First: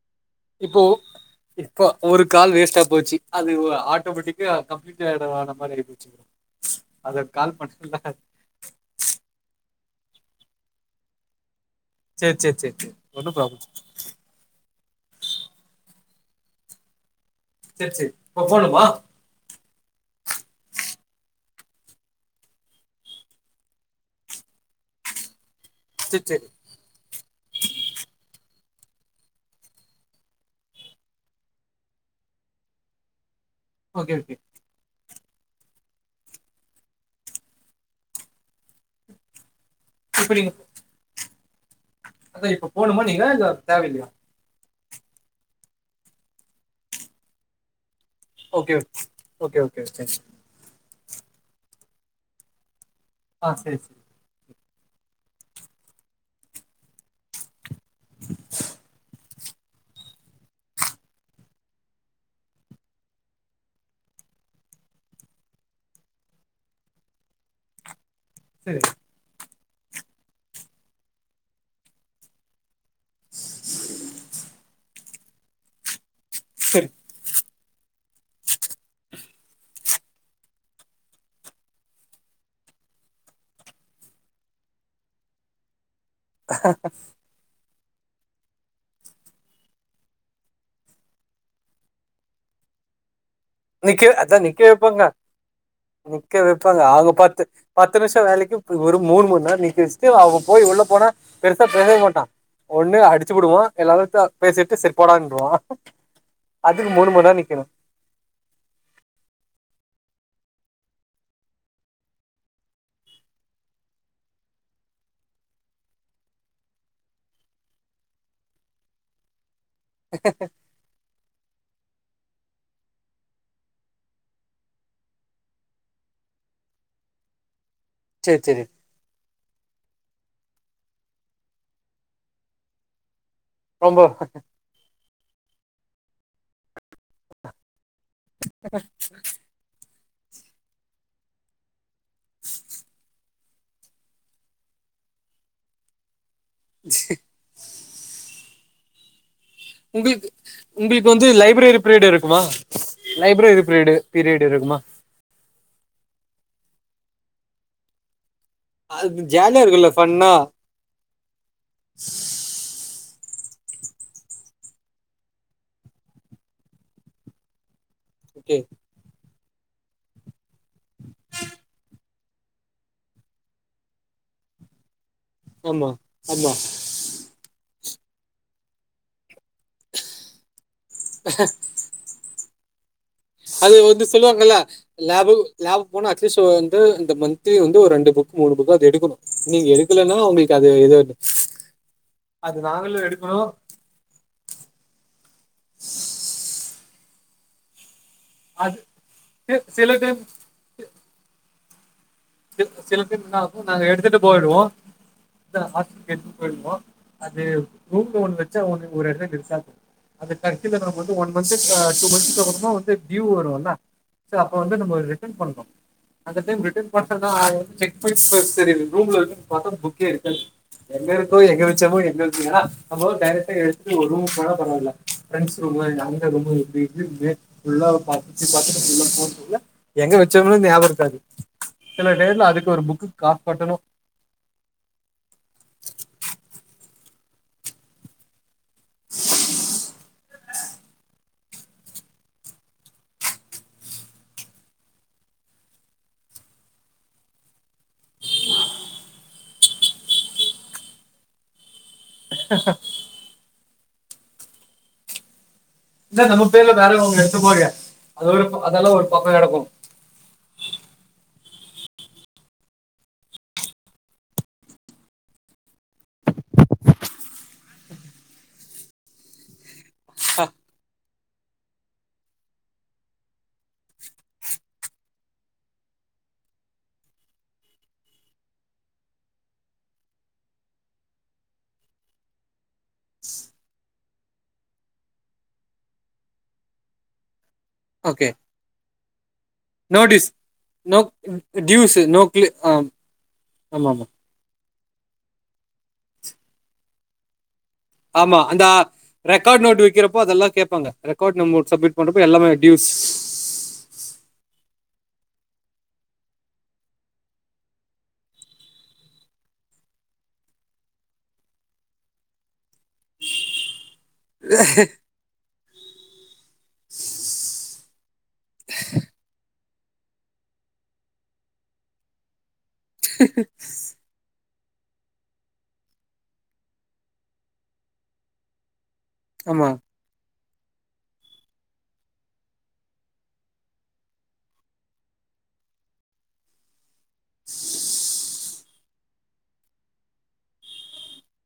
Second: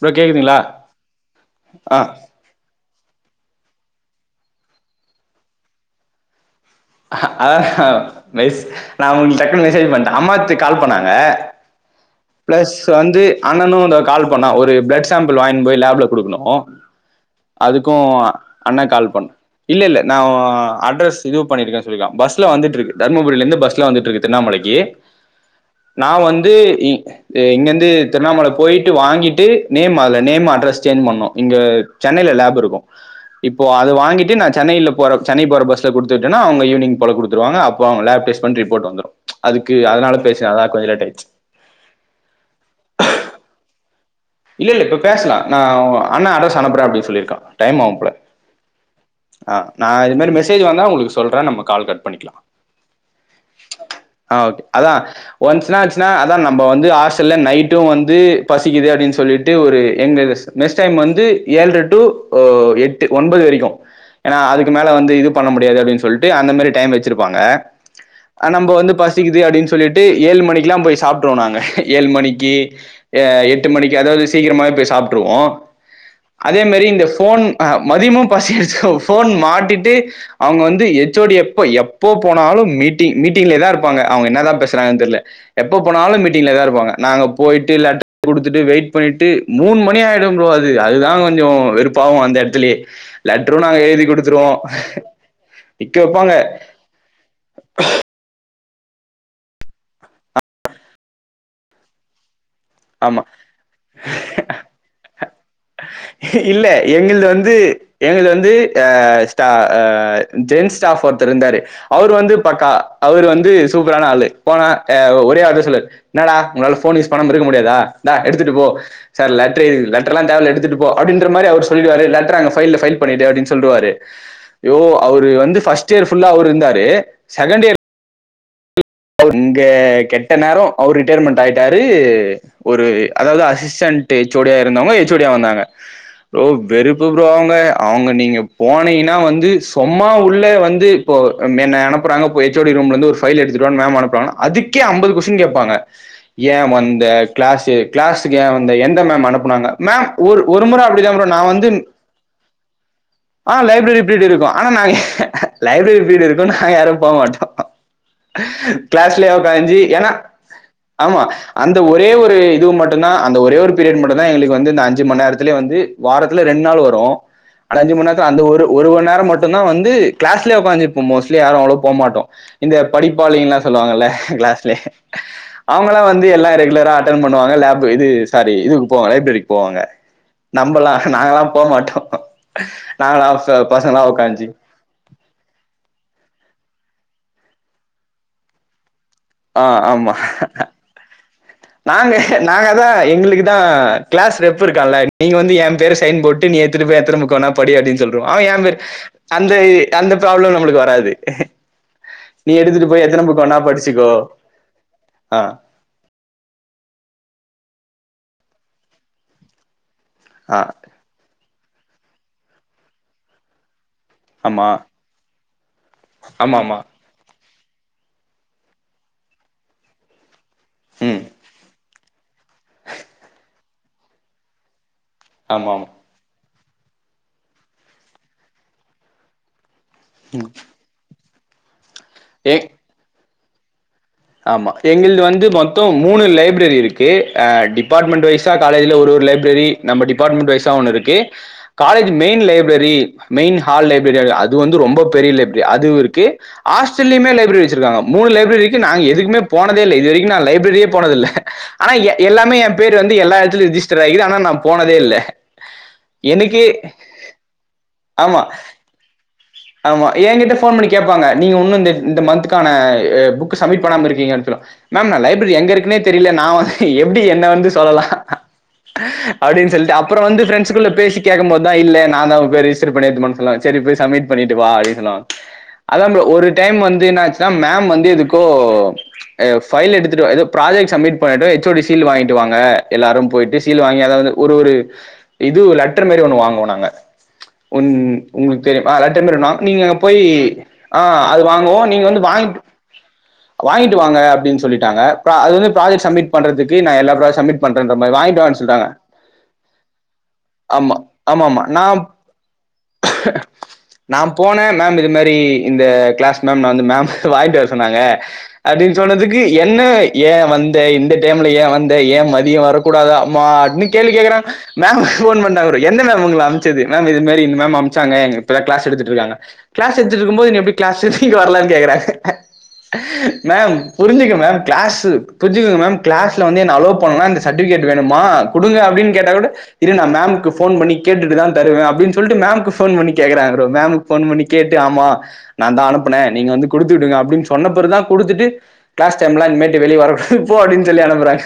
Bro கேக்குதுங்களா இப்போ இப்ப ஆ ஒரு கால் வேஸ்ட் ஆ போச்சு அது ஆட்டோமேட்டிக்கா கம்ப்ட்ட இடம் ஆன மாரிஆச்சு நான் உங்களுக்கு டக்குன்னு மிசேஜ் பண்ணேன் அம்மாத்து கால் பண்ணாங்க சரி சரி பிளஸ் சரி சரி வந்து ஒன்னும் ப்ராப்ளம் அண்ணனும் கால் பண்ணா ஒரு பிளட் சாம்பிள் வாங்க போய் லேப்ல குடுக்கணும் சரி அதுக்கும் சரி இப்ப அண்ணா போணுமா கால் பண்ண இல்ல இல்ல நான் அட்ரெஸ் இது பண்ணிருக்க சொல்ல பஸ்ல வந்துட்டு இருக்கு தர்மபுரியில இருந்து பஸ்ல வந்துட்டு இருக்கு திருண்ணாமலைக்கு நா சரி சரி வந்து இங்கந்து திருண்ணாமலை போயி வாங்கிட்டு நேம் நேம் அட்ரஸ் சேஞ் பண்ணும் இங்க சென்னைல லேப் இருக்கும் இப்போ அது ஓகே வாங்கிட்டு ஓகே நான் சென்னையில போற சென்னை போற பஸ்ல குடுத் [unintelligible] இவினங் போல குடுத்துருவங்க அப்பங்கட பிரிவு வந்துரும் அக்கு அதனால இப்ப பேசுன் நீங்க அதான் கொஞ்சம் லேட்ஆச்சு அதான் இப்ப போனுமா நீங்க தேவயில்லையா இல்லை இல்லை இப்ப பேசலம் நான் அண்ண அரஸ்னுப்புகிறேன் அப்படினு சொியிருக்க டைம் ஆகும்போல ஓகே ஓகே ஓகே ஆஹ் ஓகே நான் சரி இது மாதிரி மெசேஜ் வந்தா உங்களுக்கு சொல்றன் நம்ம கால் கட் பண்ணிக்கலாம் ஆஹ் சரி சரி ஆ ஓகே. அதான் ஒன்ஸ் என்னா ஆச்சுனா அதான் நம்ம வந்து ஹாஸ்டல்ல நைட் வந்து பசிக்குது அப்படின்னு சொல்லி சொல்லிட்டு வந்து ஏளற டூ எட்டு ஒன்பது வரைக்கும் அதுக்கு மேல் வந்து இ பண்ண முடியாது சொ அந்த டை வச்சிருப்பாங்க நம் சரி வந்து பசிக்குது அப்படின்னு சொல்லிட்டு ஏழு மணிக்கு எல்லாம் போய் சாப்பிட்டுருவன் நாங்க ஏழு மணிக்கு எட்டு மணிக்கு சீக்கிரமா போய் சாப்பிட்டுருவோம் அதே மெரி சரி இந்த போன் மதியமும் பசி போன் மாட்டிட்டு அவங்க வந்து எச்ஓடி எப்ப போனாலும் மீட்டிங் மீட்டிங்களா இருப்பாக அவங்க என்னதான் பேசுறாங்க தெரிய எப்போ போனாலும் மீட்டிங் இருப்பங்க நாங்க போயிட்டு போய் லேட்டர் கொடுத்துட்டு வெயிட் பண்ணிட்டு மூணு மணி ஆயிடும் ப்ரோ அது அதுதான் கொஞ்சம் வெறுப்பாகும் அந்த இடத்துலயே லெட்டரும் நாங்க நிக்க எழுதி அதான் குடுத்துருவோம். நிக்க வைப்பாங்க நிக்க வைப்பாங்க அவங்க பத்து பத்து நிமிஷம் வேலைக்கு ஒரு மணு மூணு நேர நீக்கவச்சுட்டு அவன் போய் உள்ள போனா பெருசா பேசவே மாட்டான் ஒண்ணு ஆமா. அடிச்சு புடுவோம் எல்லாரும் பேசிட்டு சரி போடானு சொல்லுவான் இல்ல அதுக்கு மூணு மணி நேரம் நிக்கணும் சென்ஸ் ஸ்டாப் ஒருத்தர் இருந்த அவர் வந்து பக்கா அவர் வந்து சூப்பரான ஆளு போனா ஒரே வார்த்தை சொல்லுவாரு என்னடா உங்களால போன் யூஸ் பண்ணாம இருக்க முடியாதா இருக்க முடியாதா தா எடுத்துட்டு போ சார் லட் லெட்டார்லாம் தேவ இல்ல எடுத்துட்டு போ அப்ப மாதிரி சொல்லிவரு லர் பாயில் லா பைல் பண்ணிட்டு அப்படின்னு சொல்லுவாரு யோவ் அவர் வந்து பஸ்ட் இயர்ல்லார் ஃபுல்லா இருந்தரு செகண்ட் இயர் செரி செரி இங்க கெட்ட நேரம் அவர் ரிட்டையர்மெண்ட் ஆயிட்டாரு ஒரு அதாவது அசிஸ்டன் ரொம்ப ஹெஓடியா இருந்தங்க ஹெஓடியா வந்தாங்க வெறுப்பு ப்ரோ அவங்க அவங்க நீங்க போனீங்கன்னா வந்து சொமா அம்மா உள்ள வந்து இப்போ என்ன அனுப்புறங்க எச்ஓடி ரூம்ல இருந்து ஒரு ஃபைல் எடுத்து மேம் அனுப்பு நாங்க அதுக்கே ஐம்பது கொஸ்டின் கேட்பாங்க ஏன் வந்த கிளாஸ் கிளாஸ ஏன் எந்த மேம் அனுப்பு [unintelligible] மேம் உங்களுக்கு ஒரு ஒரு முறை அப்படி உங்களுக்கு நான் வந்து ப்ரோவந்து லைப்ரரி பீரியட் இருக்குமா ஆ லைப்ரரி பீரியட் இருக்கும் ஆனா லைப்ரரி பீட இருக்கு ந யாரும் போக மாட்டேன் கிளாஸ் அது ல ஜாலியா காஞ்சி இருக்குல்ல ஏன்னா ஃபன்னா ஆமா அந்த ஒரே ஒரு இது மட்டும்தான் அந்த ஒரே ஒரு பீரியட் மட்டும் தான் எங்களுக்கு வந்து இந்த அஞ்சு மணி நேரத்த வாரத்தில் ரெண்டு நாள் வரும் ஆனா அஞ்சு மணி நேரம் அந்த ஓகே ஒரு ஒரு மணி நேரம் மட்டும் இதுனா வந்து கிளாஸ் கீழ உட்கந்துப்போம் மோஸ்லி யாரும் அவ்ளோ போமாட்டம் இந்த படிப்பாளிங்கல்லாம் சொல்லுவாங்கல்ல கிளாஸ்லே ஆமா அவங்களாம் வந்து ஆமா எல்லாம் ரெகுலரா அட்டன் பண்ணுவாங்க லேப் இது சாரி இதுக்கு போவாங்க லைப்ரரிக்கு போவாங்க நம்பலா நாங்கலா போமாட்டோ [unintelligible] அது வந்து சொல்லுவாங்கல லேபு லேபு போனா அட்லீஸ்ட் ஒ து இந்த மந்த்லி வந்து ஒரு ரெண்டு புக் மூணு புக்காது எடுக்கணு ஆ நீங்க எடுக்கலன்னா ஆமா. உங்களுக்கு அது எதட்டு நாங்க நாங்க தா எங்களுக்கு தா கிளாஸ் ரெப்புருக்கால நீங்க வந்து யபேர சைன் போட்டு நீ ஏத்துட்டு வே எத்தர முக்கனா படி அப்டின் சொல் ருவ அது எபேரு அந்த சில அந்த ப்ராப்ளம் நம்முளுக்கு வராது நீ சில் எடுத்துட்டு சில போய் எத்தனை புக்கு வேணா பேர்ன்னாகு நாங்க படிச்சுக்கோ எடுத்துட்டு போய்டுவோம் [inaudible] ஆ அது ரூம்பு ஒண்ணு வச்சா ஒன்னு ஒரு எடத் டிஸ்ஸாகு அது ஆ கட்டுல நம்ம வந்து ஒன் மந்த்து [inaudible] வந்து டூயூ வருல ச அப்ப ஆமா வந்து நம்ம ரிட்டன் பண்ணு அந்த ஆமா டைம் ஆமா ரிட்டன் ஆவந் செக் பண்ணி தெரியுது ரூம்ல வந்து பாத்த புக்கே இருக்கது ம் எங்கரு கோய எங்கவச்சமோ [inaudible] டைரக்டா ஒர் ரூம் போன பராவல ப்ரெண்ட்ஸ் ஆமா ரூம் ஆமா அங்க ரொமு [inaudible] எங்க வச்சோமுனு ஞாபகருக்காது சில டேர்ல அதுக்கு ஏ ஒரு புக் காப்பட்டணு ஆமா எங்குலுது வந்து மொத்த மூணு லைப்ரரி கு அ டிபார்ட்மெண்ட் வைஸ் ச்சா காலயில ஒரு ஒரு லைப்ரரி நம்ம டி டிபார்ட்மென்ட் வைசா ஒன்னுருக்கு college main library main hall library அது வந்து ரொம்ப பெரிய லைப்ரரி அதுவுருக்கு ஆஸ்டலுமே லைப்ரரி வச்சிருக்காங்க மூணு லைப்ரரி எதுக்குமே போனதே இல்ல இது வரைக்கு நா லைப்ரரியே போனதுல்ல ஆனா எல்லாமே என் பேரு வந்து எல்லா எடத்திலு ரிஜிஸ் ராகிது ஆனா நா போனதே இல்ல ன்ன நம்ப எனக்கே பேர்ல நானே ஒன்னு எத்தமாரி ஆமா அதல்லா ஒரு பக்கம் இருக்கும் ஆமா. என்கிட்ட ஃபோன் பண்ணி கேட்பாங்க. நீங்க ஒன்னு இந்த இந்த மந்த்க்கான புக் சமிட் பண்ணாம இருக்கீங்க ஆக்சுவலா மேம் நா லைப்ரரி எங்க இருக்குனே தெரியல எப்படி என்ன வந்து சொல்லாம் அப்படின்னு சொல்லி அப்புறம் வந்து ஃபிரெண்டஸ் குள்ள பேசி கேக்கும் போதான் இ்ல்ல நான் தா பெரிய இஸ்யூ பண்ணிடுமா சொன்னாங்க செரி போய் சமிட் பண்ணிட்டு வா அப்படி சொன்னாங்க அதான் ப்ரோ ஒரு டைம்வந்து என்னாச்சுன்னா மேம் வந்து எதுக் ப்ரோ ஃபைல் எடுத்துட்டுவா ஏதோ ப்ராஜக்ட் சமிட் பண்ண எச் ஓ டி சீல் வாங்கிட்டு வாங்க எல்லாரும் போய்ட்டு சீல் வாங்கி அதாது ஒரு ஒரு இது லெட்டர் மாரி ஒண்ணு வாங்குவோம் நாங்க உம் ஓகே உங்களுக்கு தெரியும் லெட்டர் மாரி நீங்க போய் நோட்டீஸ் நோ ஆஹ் அது வாங்குவோம் டியூஸ் நீங்க வந்து நோ கிளி வாங்கிட்டு ஆமா வாங்கிட்டு ஆமா வாங்க அப்படின்னு சொல்லிட்டாங்க அது வந்து ப்ராஜெக்ட் சமிட் பண்றதுக்கு ந எல்லா ப்ராஜக் சமிட் ஆமா அந்த ரெக்கார்ட் நோட் விக்கிறப்போ அதெல்லாம் கேப்பாங்க ஆமா ரெக்கார்ட் ஆமாமா நம்ம நா சப்மிட் பண்றப்போ எல்லாமே டியூஸ்ஸ் நா போனே மேம் இது மாரி இந்த கிளாஸ் மேம் நான் வந்து மேம் வாங்கிட் வர சொன்னாங்க அப்படின்னு சொன்னதுக்கு என்ன ஏன் வந்த இந்த டைம்ல ஏன் வந்த ஏன் மதியம் வரக்கூடாதா அம்மா அட்மீட் கேள்வி கேட்கறன் மேம் ஃபோன் பண்ணாங்க எந்த மேம் உங்கள அமிச்சது மேம் இதுமாரி இந்த மேம் அனுப்சாங்க கிளாஸ் எடுத்துட்டுருக்காங்க கிளாஸ் எடுத்துட்டு இருக்கும் போது எப்படி கிளாஸ் தி வரலாம்னு கேக்குறாங்க மேம் புரிஞ்சுக்க மேம் கிளாஸ் புரிஞ்சுங்கமேம் கிளாஸ்ல வந்து என் அலோவ் பண்ணல சர்டிபிகேட் வேணுமா கொடுங்க அப்படின்னு கேட்டா கூட ஆமா இரு நா மேம்க்கு ஃபோன் பண்ணி கேட்டுட்டு தான் தருவேன் அப்புடின்னு சொல்லிட்டு மேம்க்கு ஃபோன் பண்ணி கேக்றாங்க ப்ரோ மேம்க்கு ஃபோன் பண்ணி கேட்டு ஆமா நான்தான் அனுப்புனே நீங்க வந்து கொடுத்துடுங்க அப் சொன்ன பொருதான் குடுத்துட்டு கிளாஸ் டைம் லாம் இனிமே இப்படி வெளிய வரக்கூடாது இப்போ அப்படின்னு சொல்லி அனுப்புறாங்க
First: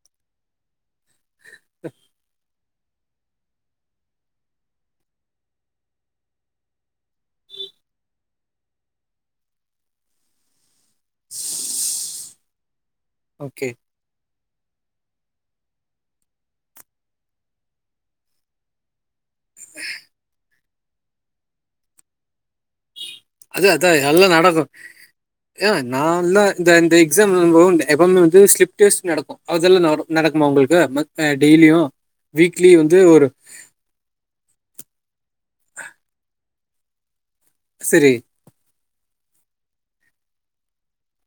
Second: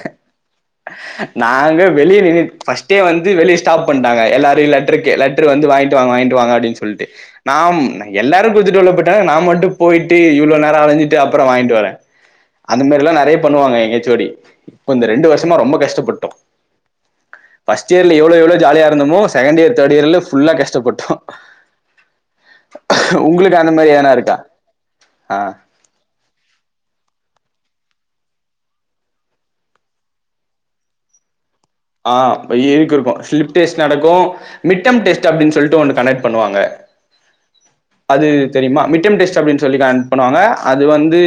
நாங்க வெளிய நின்னுட் ஃபஸ்டே வந்து வெளில ஸ்டாப் பண்ணிடாங்க எல்லாரும் லெட்ரு வாங்கிட்டு வாங்க அப்படின்னு சொல்லிட்டு நா எல்லாரும் கொடுத்துட்டு உள்ள போயிட்டாங்க நா மட்டும் போயிட்டு இவ்ளோ நேரம் அலஞ்ச ட்டு அப்புறம் வாங்கிட்டு வரேன் அந்த மாதிரிலாம் நெறைய ஓகே பண்ணுவாங்க எங்க எச் ஓ டி இப்போ இந்த ரெண்டு வருஷமா ரொம்ப கஷ்டப்பட்டோம் பர்ஸ்ட் இயர்ல எவ்வளோ எவ்வளோ ஜாலியா இருந்தமோ செகண்ட இயர் தேர்ட் இயர்லஃபுல்லா கஷ்ட கஷ்டப்பட்டோம் உங்களுக்கு அது அந்த மாதிரி அதான் வேனா இருக்கா ஆஹ் நான்தான் இந்த இந்த எக்ஸாம் எப்பவுமே வந்து ஸ்லிப் டெஸ்ட் நடக்கும் அதெல்லாம் நடக் நடக்குமா உங்களுக்கு டெய்லியும் ஆஹ் ப வீக்லி எனக்கு வந்து இருக்கும் ஒரு ஸ்லிப்டேஸ்ட் நடக்கும் மிட்டம் டேஸ்ட் அப்படின்னு சொல்லிட்டு ஒன்னு கனெக்ட் பண்ணுவாங்க சரி அது தெரியுமா மிட்டம் டெஸ்ட் அனு சொல்லி பண்ணுவாங்க அது வந்து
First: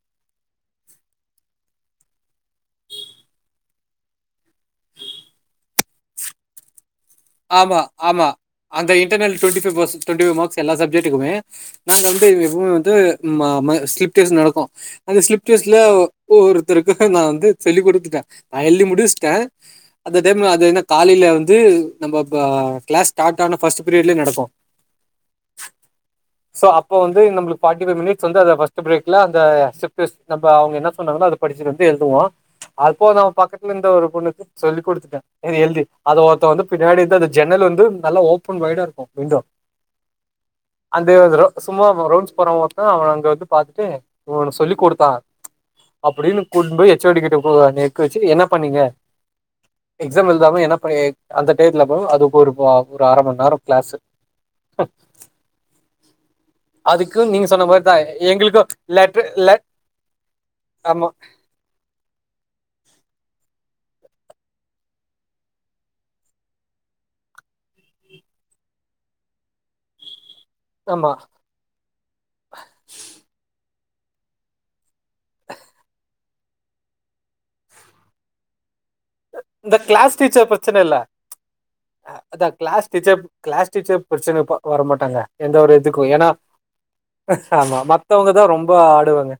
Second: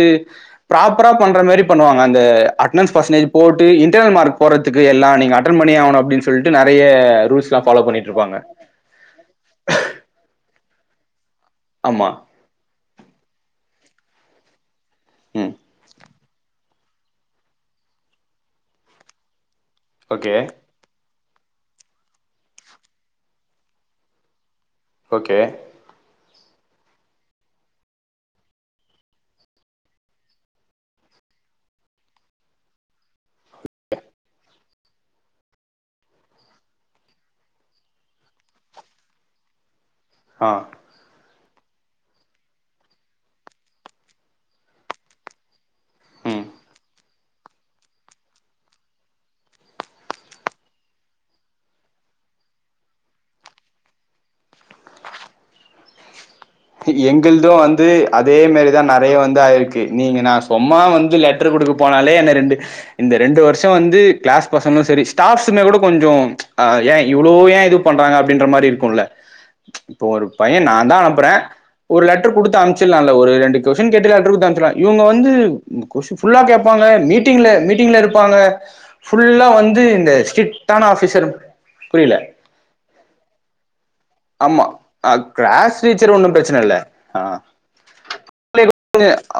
ப்ராப்பரா பண்ற மாரி பண்வாங்க அந்த அட்னன்ஸ் பஸ்ண்டேஜ் போட்டு இன்ரியல் மார்க் போறதுக்கு எல்லாம் நீங்க அட்டென்ட் பண்ணியே ஆகணும் அப்படின்னு சொல்ட்டு நெறைய ரூல்ஸ்லா ஆமா ஃபாலோ பண்ணிட்டு ஆமா இருப்பாங்க அந்த இன்டர்னல் டுவெண்டிைவெிவ் மார்கஸ் எல்ல சஜக்டுக்குமே நாங்க ஆமா வந்து எப்பவுமே வந்துப் நடக்கும் அந்த ம் ஸ்லிப்ஸ்ல ஒவ்ருத்தருக்கும் நான் வந்து சொல்லிக் கொடுத்துட்டேன் நான் எழுி முடிச்சுட்டேன் அந்த ஓகே டைம்ல அது என்ன காலையில வந்து அந்து நம்ம கிளஸ் ஸ்டார்ட் ஆன ஃபர்ஸ்ட்ரியட்ய நடோம் ஓகே சோ அப்ப வந்து நம்ளுக்குார்ட்டிைவ் மிட்ஸ் வந்து ந அவங்க என்ன சொன்னாங்கன்ன அதை படிச்சிட்டு வந்து எழுதுவோம் அப்போ நம பக்கத்துல இரு ஒரு பொண்ணுக்கு சொல்லிக்டுட்டேன் எழுதி அத ஒருத்த வந்து பின்னாடி அது ஜன்னல் வந்து நல்லா ஓபன் வயடா இருக்கும் விண்டோ ஆ அந்தேவந்தரு சும்மா அவ ரவுண்ட்ஸ் போறவங்கான் அவன் அங்க வந்து பாார்த்தட்டு இவன் சொல்லி கொடுத்தான் அப்படின்னு ம் கூ போய் ஹச்ஓடி கிட்ட எக்க வச்சு என்ன பண்ணீங்க எக்ஸாம் எழுதாம என்ன பண்ண அந்த டேத்துல போ அதுக்கு ஒரு ஒரு அரை மணி நேரம் கிளாஸ் அதுக்கு எங்கள நீங்க தும் சொன்ன மாதிரி வந்து தான் அதே எங்களுக்கும் மாதிரிதான் நிறைய லெட்டர் வந்து லெட் ஆயிருக்கு நீங்க நான் சொம்மா ஆமா வந்து லெட்டர் கொடுக்க போனாலே என்ன ரெண்டு இந்த ரெண்டு வருஷம் வந்து கிளாஸ் பசங்களும் சரி ஸ்டாஃப்ஸமே கூட கொஞ்சம் ஏன் இவ்வளோ ஏன் இது பண்றாங்க அப்படின்ற மாதிரி இருக்கும்ல இப்போ ஒரு பையன் நான் தான் ஆமா அனுப்புகிறேன் ஒரு லெட்டர் கொடுத்து அனுிச்ச நல்ல ஒரு ரெண்டு கொஸ்டின் கேட்ட இவங்க வந்து கொஸல்லா கேடாங்க மீட்ட மீட்டிஙல இருப்பாங்க ஃபுல்லா இந்த வந்து கிளாஸ் டீச்சர் பிரச்சனை ஸ்ட்ரிக்டான இல்ல ஆஃபீஸர் புரியல கிளாஸ் டீச்சர் கிளாஸ் டீச்சர் பிரச்சனை ஆமா வர ஆ மாட்டாங்க எந்த ஒரு கிளாஸ் இதுக்கும் டீச்சர் ஏன்னா ஒன்னும் பிரச்சன இல்ல ஆ ஆமா மவங்க தான் ரொம்ப ஆடுவாங்க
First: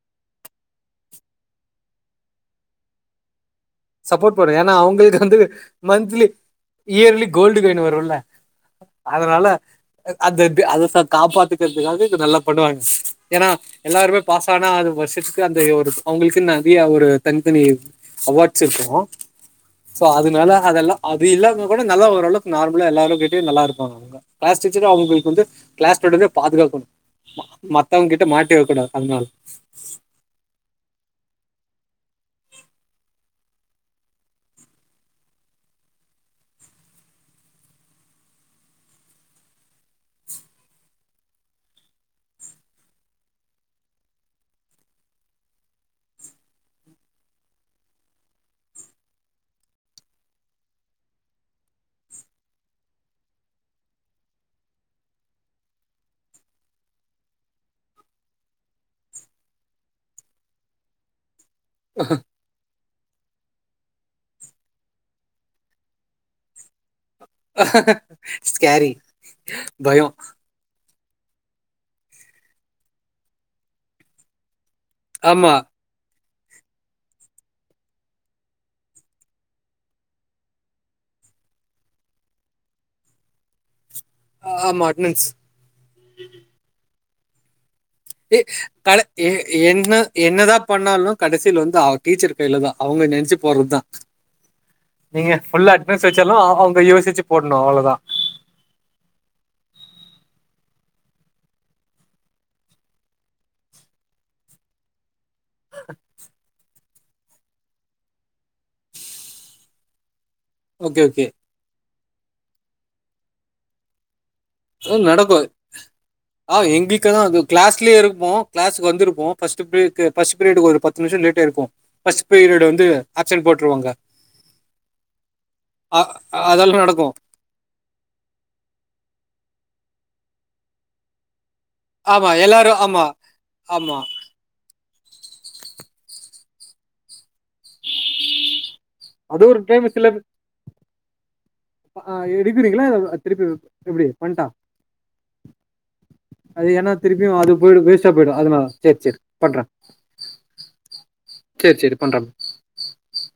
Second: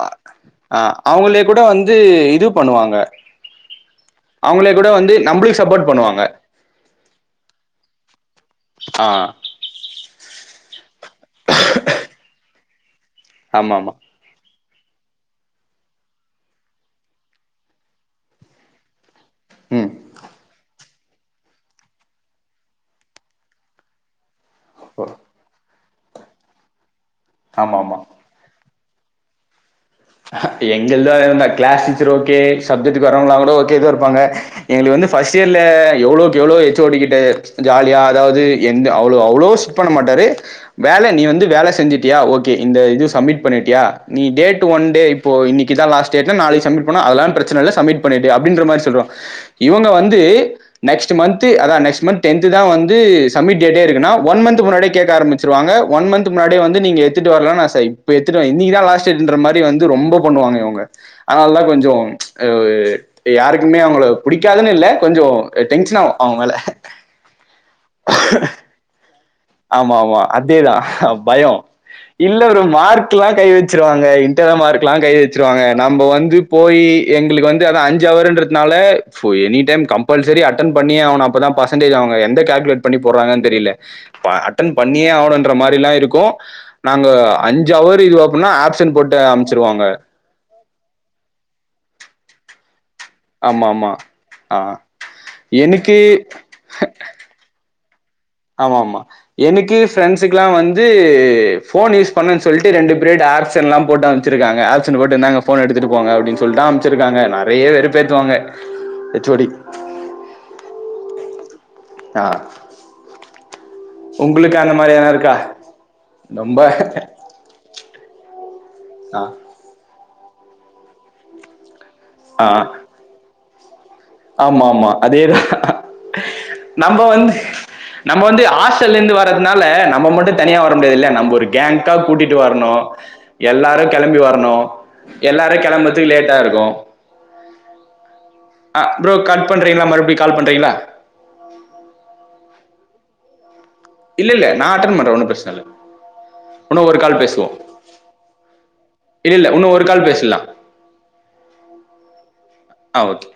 ஆ அவங்களே கூட வந்து இது பண்ணுவாங்க சப்போர்ட் பண்ணற ஏன்னா அவங்களே கூட அவங்களுக்கு வந்து நம்மளுக்கு சப்போர்ட் பண்ணுவாங்க மந்த்திலி இயர்லி கோல்டு காயின் வரும்ல ஆ அதனால அந்த அ காப்பாத்துக்கிறதுக்காக நல்லா போடுவாங்க ஏன்னா ஆமா ஆமா எல்லாருமே பாச து வருஷத்துக்கு அந்த ஒரு அவங்களுக்கு நிறைய ஒரு தனித்தனி அவார்ட் இருக்கம் ம் சோ அததுனால அதுெல்லாம் அது இல்லாமங்க கூட நல்ல ரளவு நார்மலா எல்லாரரும் கேட்டயும் நல்லா இருப்பாங்க அவங்க க்ளஸ் டிச்சர் ஓ அமங்க கொ கிளாஸ் படுறதே பாதுகாக்கணும் ஆமா ஆமா மத்தவங்க கிட்ட மாட்டி வக்கணும் அதனள் எங்க தான்ந்த கிளாஸ் டீச்சர் ஓகே சஜெக்ட வரவங்களா கூ ஓகேதான் இருப்பாங்க எங்களுக்கு வந்து பஸ்ட் இயர்ல எவ்ளோக்கு எவ்ளோ எச்ஓடிக்கிட்ட ஜாலியா அதாவது எ அவோ அவளோ ் பண்ண மாட்டாரு வேலை நீ வந்து வேலை செஞ்சட்டியா ஓ இந்த இது சப்மிட் பண்ணிட்டியா நீ ட் இ [inaudible] வந்து ரொம்ப பண்ணுவாங்க இவங்க அதனால தான் கொஞ்சம் யாருக்கு அவங்க புடிக்காதுன்னு இல்ல கொஞ்சம் டென்ஷன் ஆும் அவங்களால ஸ்கேரி ஆமா - பயோ ஆமா அதேதான் பயம் இல்ல ஒரு மார்க் எல்லாம் கை வச்சிருவாங்க இட மார்க் ல்லாம் கை ஆமா வச்சிருவாங்க நம்ம வந்து போய் எங்களுக்கு வந்து அத அஞ்சு அவர்ன்றதுனாலடைம் கம்பல்சரி அட்டன் பண்ணி அவன அப்பதான் பர்சன்டேஜ் அவங்க எந்த கால்குலேட் பண்ணி போடுறாங்கன்னு தெரியல அட்டன்் ஆமா பண்ணியே அட்டனன்ஸ் ஆகணும்ன்ற மாதிரி எிலாம் இருக்கும் நாங்க அஞ்சு என்ன என்னதான் பண்ணாலும் கடைசியில வந்து அவ டீச்ச கலதா அவங்க நெச்சு போடுறது தான் ஆமாமா. ஆ. நீங்க ஃபுல்ல எனக்கு அட்வன்ஸ் வச்சாலும் அவங்க யோசிச்சு போடணும் அவ்வளோதான் ஆமா - ஆமா எனக்கு பிரண்ட்ுல்லாம் வந்து போன் யூஸ் பண்ணு சொல்லிட்டுண்டு பே ஆ எ போிருக்கா ஆ போட்டுந்தாங்க போன் எடுத்துட்டு போங்க அடின்னு சொிட்டு இருக்காங்க நிறைய வெறு பேற்றுுவாங்க எச்ஓடி ஓகே -ஓகே ஆஹ நடக்கும் ரொம்ப ஆஹ் எங்கிக்கதான் அ கிளாஸ்லய இரு வ கிளாஸு ஆ வந்திருக்கோம் ஃபஸ்ட் பிரேக் பஸ் ப்ரீடு ஒரு பத்து நிமிசம் லேட்டாயிருக்கும் பஸ் ஆ பீரியட் வந்து ஆப்சன் போட்டு வாங்க ஆமா ஆமா அதேதான் அதெல்லா நம்ம நடக்கு வந்து நம்ம வந்து ஹாஸ்டல்ல இருந்து வரதுனால நம்ம மட்டும் தனியா வர முடியாதுல்ல நம்ப ஒரு கேங்க்கா ஆமா கூட்டிட்டு எல்லாரு வரணும் ஆமா எல்லாரும் ஆமா கெளம்பி வரணும் எல்லாரும் கெளம்புறதுக்கு லேட்டாருக்கும் [inaudible] ஆஹ் ப்ரோ அது கட் ஒரு பண்றீங்களா மறுபடி கால் பண்றீங்களா ஆஹ் எடுக்குறீங்களா அத திருப்பி எப்புடி இல்ல பண்டா இல்ல நான் அட்டன் பண்றேன் ஒன்றும் பிரச்சனை இல்ல அது இன்னும் என்ன ஒரு கால் திருப்பியும் அது பேசுவோம் போய் வேஸ்டா போயிடும் அதுான் சேரி சேரி இல்ல இல்ல பண்றேன் இன்னும் ஒரு கால் பேசலாம் சேரி சேரி பண்றேன் ஆ ஓகே